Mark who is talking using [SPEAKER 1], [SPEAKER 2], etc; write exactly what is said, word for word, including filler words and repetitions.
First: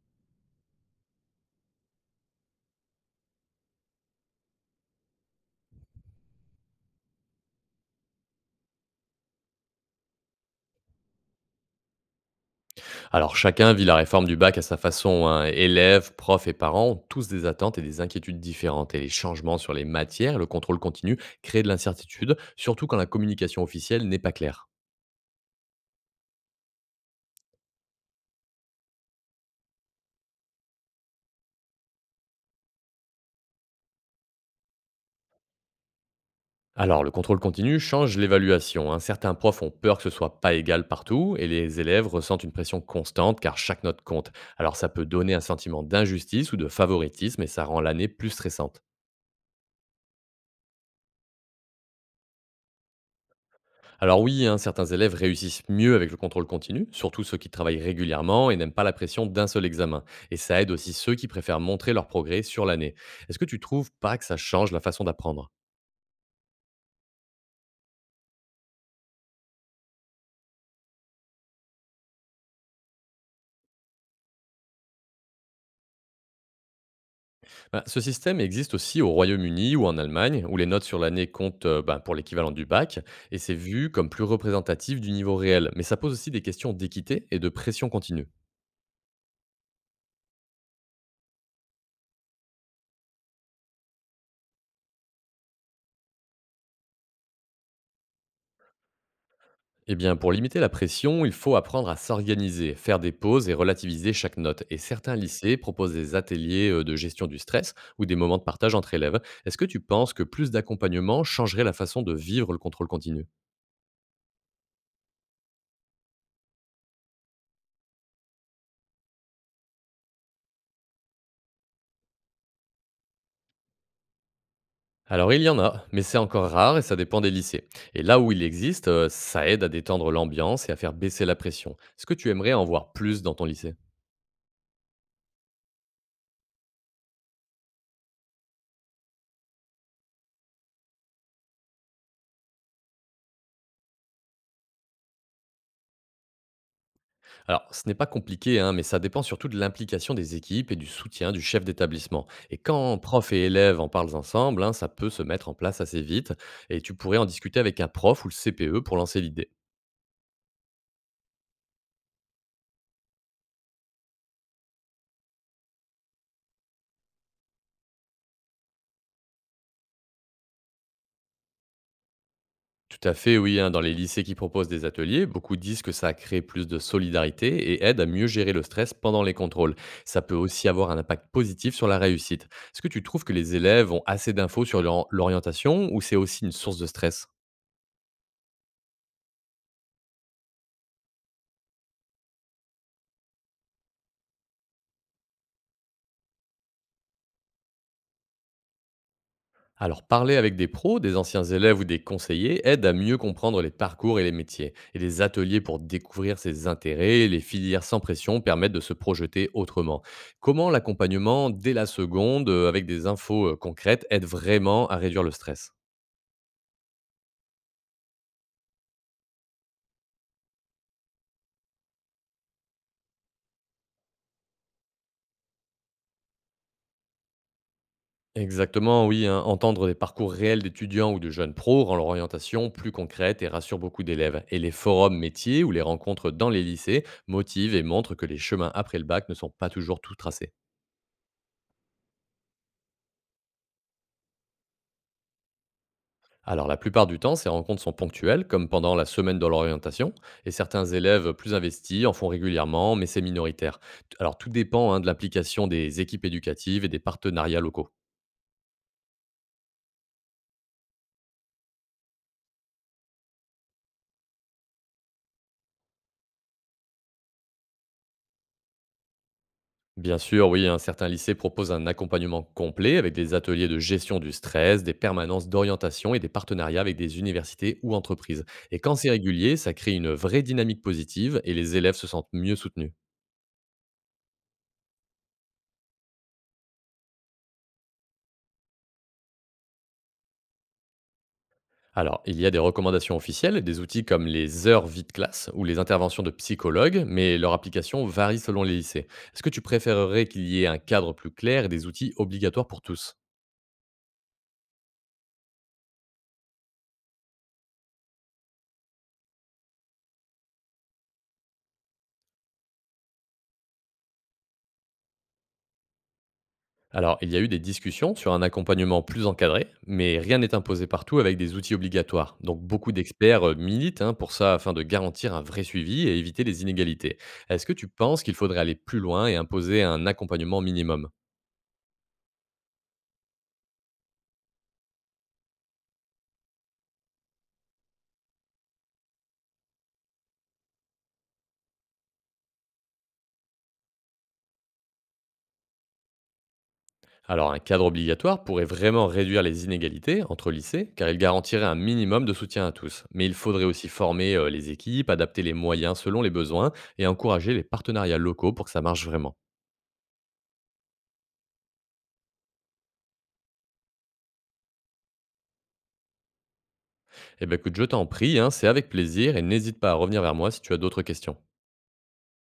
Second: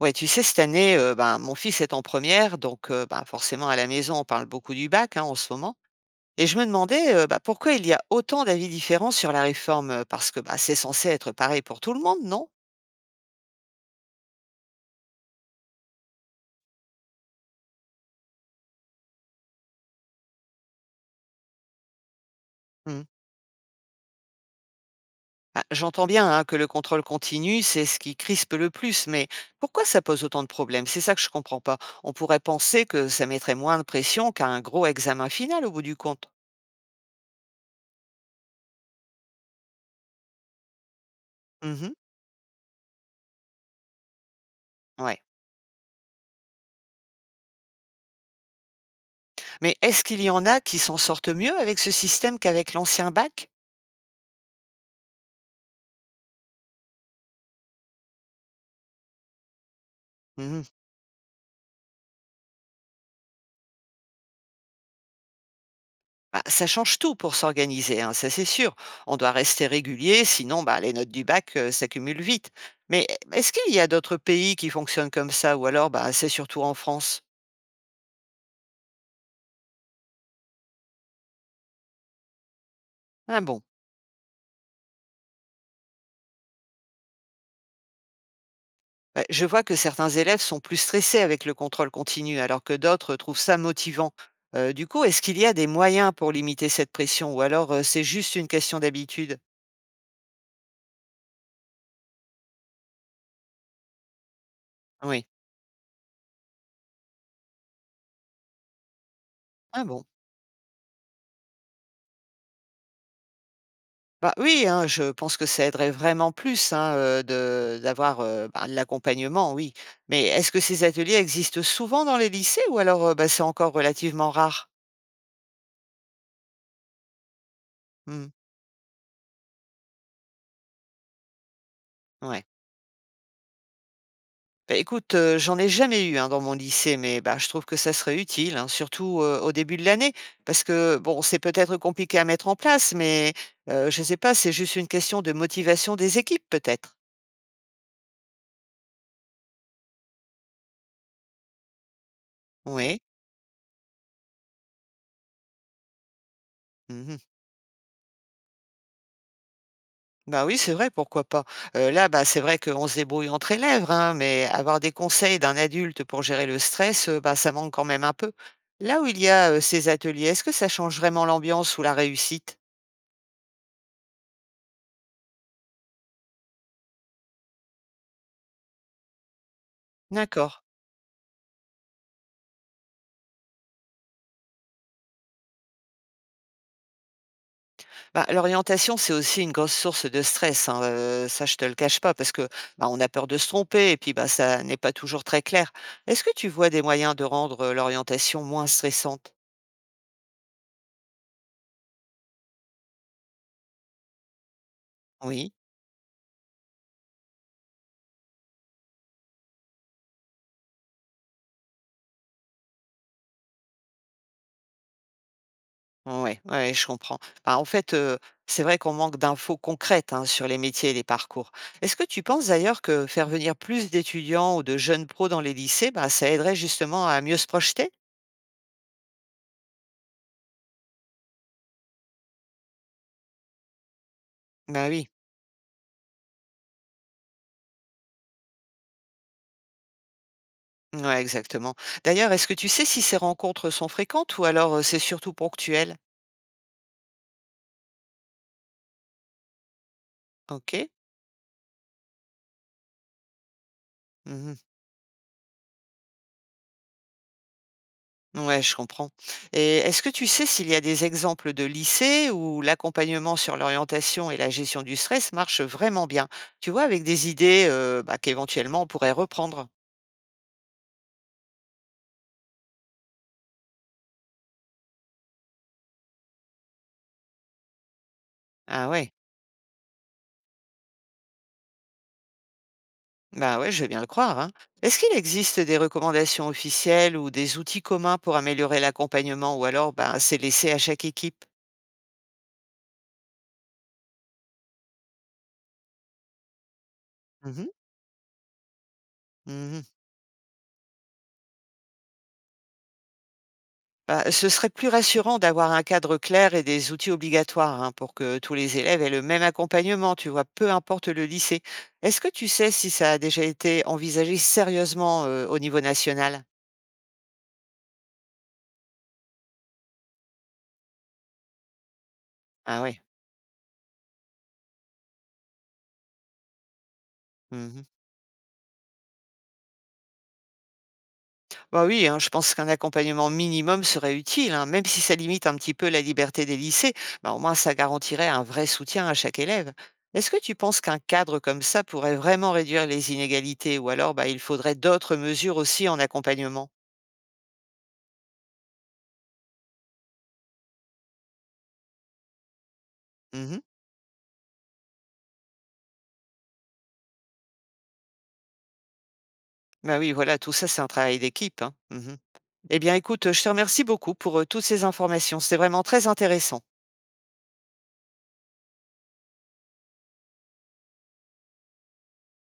[SPEAKER 1] Ouais, tu sais, cette année, heu, ben, mon fils est en première, donc heu, ben, forcément à la maison, on parle beaucoup du bac, hein, en ce moment et je me demandais, heu, bah, pourquoi il y a autant d'avis différents sur la réforme, heu, parce que, bah, c'est censé être pareil pour tout le monde, non?
[SPEAKER 2] Alors chacun vit la réforme du bac à sa façon, hein. Élèves, profs et parents ont tous des attentes et des inquiétudes différentes. Et les changements sur les matières, le contrôle continu, créent de l'incertitude, surtout quand
[SPEAKER 1] Mmh.
[SPEAKER 2] la communication officielle n'est pas claire.
[SPEAKER 1] Bah, j'entends bien, hein, que le contrôle continu, c'est ce qui crispe le plus, mais pourquoi ça pose autant de problèmes? C'est ça que je comprends pas. On pourrait penser que ça mettrait moins de pression qu'un gros examen final au bout du compte.
[SPEAKER 2] Alors le contrôle continu change l'évaluation, hein. Certains profs ont peur que ce soit pas égal partout et les
[SPEAKER 1] Mmh,
[SPEAKER 2] élèves ressentent une pression constante car chaque note compte. Alors ça peut
[SPEAKER 1] ouais.
[SPEAKER 2] donner un sentiment d'injustice ou de favoritisme et ça rend l'année plus stressante.
[SPEAKER 1] Mais est-ce qu'il y en a qui s'en sortent mieux avec ce système qu'avec l'ancien bac?
[SPEAKER 2] Alors oui, hein, certains élèves réussissent mieux avec le contrôle continu, surtout ceux qui travaillent régulièrement et n'aiment pas la pression d'un seul examen. Et ça
[SPEAKER 1] Mmh.
[SPEAKER 2] aide aussi ceux qui préfèrent montrer leur progrès sur l'année. Est-ce que tu trouves pas que ça change la façon d'apprendre?
[SPEAKER 1] Bah, ça change tout pour s'organiser, hein, ça c'est sûr. On doit rester régulier, sinon bah, les notes du bac euh, s'accumulent vite. Mais est-ce qu'il y a d'autres pays qui fonctionnent comme ça ou alors bah, c'est surtout en France?
[SPEAKER 2] Bah, ce système existe aussi au Royaume-Uni ou en Allemagne, où les notes sur l'année comptent euh, bah, pour l'équivalent du bac, et
[SPEAKER 1] Ah
[SPEAKER 2] c'est
[SPEAKER 1] bon.
[SPEAKER 2] vu comme plus représentatif du niveau réel. Mais ça pose aussi des questions d'équité et de pression continue.
[SPEAKER 1] Bah, je vois que certains élèves sont plus stressés avec le contrôle continu alors que d'autres trouvent ça motivant. Euh, du coup, est-ce qu'il y a des moyens pour limiter cette pression ou alors euh, c'est juste une question d'habitude?
[SPEAKER 2] Eh bien, pour limiter la pression, il faut apprendre à s'organiser, faire des pauses et relativiser chaque note. Et certains
[SPEAKER 1] Oui.
[SPEAKER 2] lycées proposent des ateliers euh, de gestion du stress ou des moments de partage entre élèves. Est-ce que tu
[SPEAKER 1] Ah bon.
[SPEAKER 2] penses que plus d'accompagnement changerait la façon de vivre le contrôle continu?
[SPEAKER 1] Bah, oui, hein, je pense que ça aiderait vraiment plus, hein, heu, de d'avoir, heu, bah, de l'accompagnement, oui. Mais est-ce que ces ateliers existent souvent dans les lycées ou alors, heu, bah, c'est encore relativement rare?
[SPEAKER 2] Alors, il y en a, mais c'est encore rare et ça dépend des lycées. Et là
[SPEAKER 1] Mmh,
[SPEAKER 2] où il existe, euh, ça aide à détendre l'ambiance et à faire baisser la pression. Est-ce que tu
[SPEAKER 1] ouais.
[SPEAKER 2] aimerais en voir plus dans ton lycée?
[SPEAKER 1] Bah, écoute, heu, j'en ai jamais eu, hein, dans mon lycée, mais bah, je trouve que ça serait utile, hein, surtout, heu, au début de l'année. Parce que bon, c'est peut-être compliqué à mettre en place, mais heu, je sais pas, c'est juste une question de motivation des équipes peut-être?
[SPEAKER 2] Alors, ce n'est pas compliqué, hein, mais ça dépend surtout de l'implication des équipes et du soutien du chef d'établissement. Et quand
[SPEAKER 1] Oui.
[SPEAKER 2] prof et élève en parlent ensemble, hein, ça peut se mettre en place assez vite, et tu
[SPEAKER 1] Mmh.
[SPEAKER 2] pourrais en discuter avec un prof ou le C P E pour lancer l'idée.
[SPEAKER 1] Bah oui, c'est vrai, pourquoi pas. Heu, là, bah, c'est vrai qu'on se débrouille entre élèves, hein, mais avoir des conseils d'un adulte pour gérer le stress, heu, bah, ça manque quand même un peu. Là où il y a, heu, ces ateliers, est-ce que ça change vraiment l'ambiance ou la réussite?
[SPEAKER 2] Tout à fait, oui, hein, dans les lycées qui proposent des ateliers, beaucoup disent que ça crée plus de solidarité et aide à mieux gérer le stress pendant les contrôles. Ça peut
[SPEAKER 1] D'accord.
[SPEAKER 2] aussi avoir un impact positif sur la réussite. Est-ce que tu trouves que les élèves ont assez d'infos sur leur- l'orientation ou c'est aussi une source de stress?
[SPEAKER 1] Bah, l'orientation, c'est aussi une grosse source de stress, hein, heu, ça je te le cache pas parce que, bah, on a peur de se tromper et puis, bah, ça n'est pas toujours très clair. Est-ce que tu vois des moyens de rendre, heu, l'orientation moins stressante?
[SPEAKER 2] Alors, parler avec des pros, des anciens élèves ou des conseillers aide à mieux comprendre les parcours et les métiers. Et les
[SPEAKER 1] Oui.
[SPEAKER 2] ateliers pour découvrir ses intérêts et les filières sans pression permettent de se projeter autrement. Comment l'accompagnement dès la seconde, euh, avec des infos euh, concrètes, aide vraiment à réduire le stress?
[SPEAKER 1] Ouais, ouais, je comprends. Bah, en fait, heu, c'est vrai qu'on manque d'infos concrètes, hein, sur les métiers et les parcours. Est-ce que tu penses d'ailleurs que faire venir plus d'étudiants ou de jeunes pros dans les lycées, bah, ça aiderait justement à mieux se projeter?
[SPEAKER 2] Exactement, oui, hein. Entendre des parcours réels d'étudiants ou de jeunes pros rend leur orientation plus concrète et rassure beaucoup d'élèves. Et les
[SPEAKER 1] Ben oui,
[SPEAKER 2] forums métiers ou les rencontres dans les lycées motivent et montrent que les chemins après le bac ne sont pas toujours tout tracés.
[SPEAKER 1] ouais, exactement. D'ailleurs, est-ce que tu sais si ces rencontres sont fréquentes ou alors, heu, c'est surtout ponctuel?
[SPEAKER 2] Alors la plupart du temps, ces rencontres sont ponctuelles, comme pendant la semaine de l'orientation, et certains
[SPEAKER 1] OK.
[SPEAKER 2] élèves plus investis en font régulièrement, mais c'est minoritaire. Alors tout
[SPEAKER 1] Mmh.
[SPEAKER 2] dépend, hein, de l'implication des équipes éducatives et des partenariats locaux.
[SPEAKER 1] Ouais, je comprends. Et est-ce que tu sais s'il y a des exemples de lycées où l'accompagnement sur l'orientation et la gestion du stress marche vraiment bien? Tu vois, avec des idées euh, bah, qu'éventuellement on pourrait reprendre.
[SPEAKER 2] Bien sûr, oui, hein, certains lycées proposent un accompagnement complet avec des ateliers de gestion du stress, des permanences d'orientation et des partenariats avec des universités ou entreprises. Et
[SPEAKER 1] Ah
[SPEAKER 2] quand c'est
[SPEAKER 1] ouais,
[SPEAKER 2] régulier, ça crée une vraie dynamique positive et les élèves se sentent mieux soutenus.
[SPEAKER 1] bah ouais, je veux bien le croire, hein. Est-ce qu'il existe des recommandations officielles ou des outils communs pour améliorer l'accompagnement ou alors bah, c'est laissé à chaque équipe?
[SPEAKER 2] Alors, il y a des recommandations officielles, des outils comme les heures vie de classe ou les interventions de psychologues, mais leur
[SPEAKER 1] Mhm.
[SPEAKER 2] application varie selon les lycées. Est-ce que tu
[SPEAKER 1] Mhm.
[SPEAKER 2] préférerais qu'il y ait un cadre plus clair et des outils obligatoires pour tous?
[SPEAKER 1] Bah, ce serait plus rassurant d'avoir un cadre clair et des outils obligatoires hein, pour que tous les élèves aient le même accompagnement, tu vois, peu importe le lycée. Est-ce que tu sais si ça a déjà été envisagé sérieusement euh, au niveau national?
[SPEAKER 2] Alors, il y a eu des discussions sur un accompagnement plus encadré, mais rien n'est imposé partout avec des outils obligatoires. Donc,
[SPEAKER 1] Ah
[SPEAKER 2] beaucoup
[SPEAKER 1] oui.
[SPEAKER 2] d'experts euh, militent, hein, pour ça afin de garantir un vrai suivi et éviter les inégalités. Est-ce que
[SPEAKER 1] Mhm.
[SPEAKER 2] tu penses qu'il faudrait aller plus loin et imposer un accompagnement minimum?
[SPEAKER 1] Bah oui, hein, je pense qu'un accompagnement minimum serait utile, hein, même si ça limite un petit peu la liberté des lycées, bah, au moins ça garantirait un vrai soutien à chaque élève. Est-ce que tu penses qu'un cadre comme ça pourrait vraiment réduire les inégalités ou alors bah, il faudrait d'autres mesures aussi en accompagnement?
[SPEAKER 2] Alors un cadre obligatoire pourrait vraiment réduire les inégalités entre lycées, car il garantirait un minimum de soutien à tous. Mais il faudrait aussi former euh, les équipes, adapter les moyens selon les besoins et encourager les partenariats locaux pour que ça marche vraiment.
[SPEAKER 1] Bah oui, voilà, tout ça, c'est un travail d'équipe, hein. Mmh. Eh bien, écoute, je te remercie beaucoup pour, heu, toutes ces informations. C'est vraiment très intéressant.
[SPEAKER 2] Eh bien écoute, je t'en prie, hein, c'est avec plaisir et n'hésite pas à revenir vers moi si tu as d'autres questions.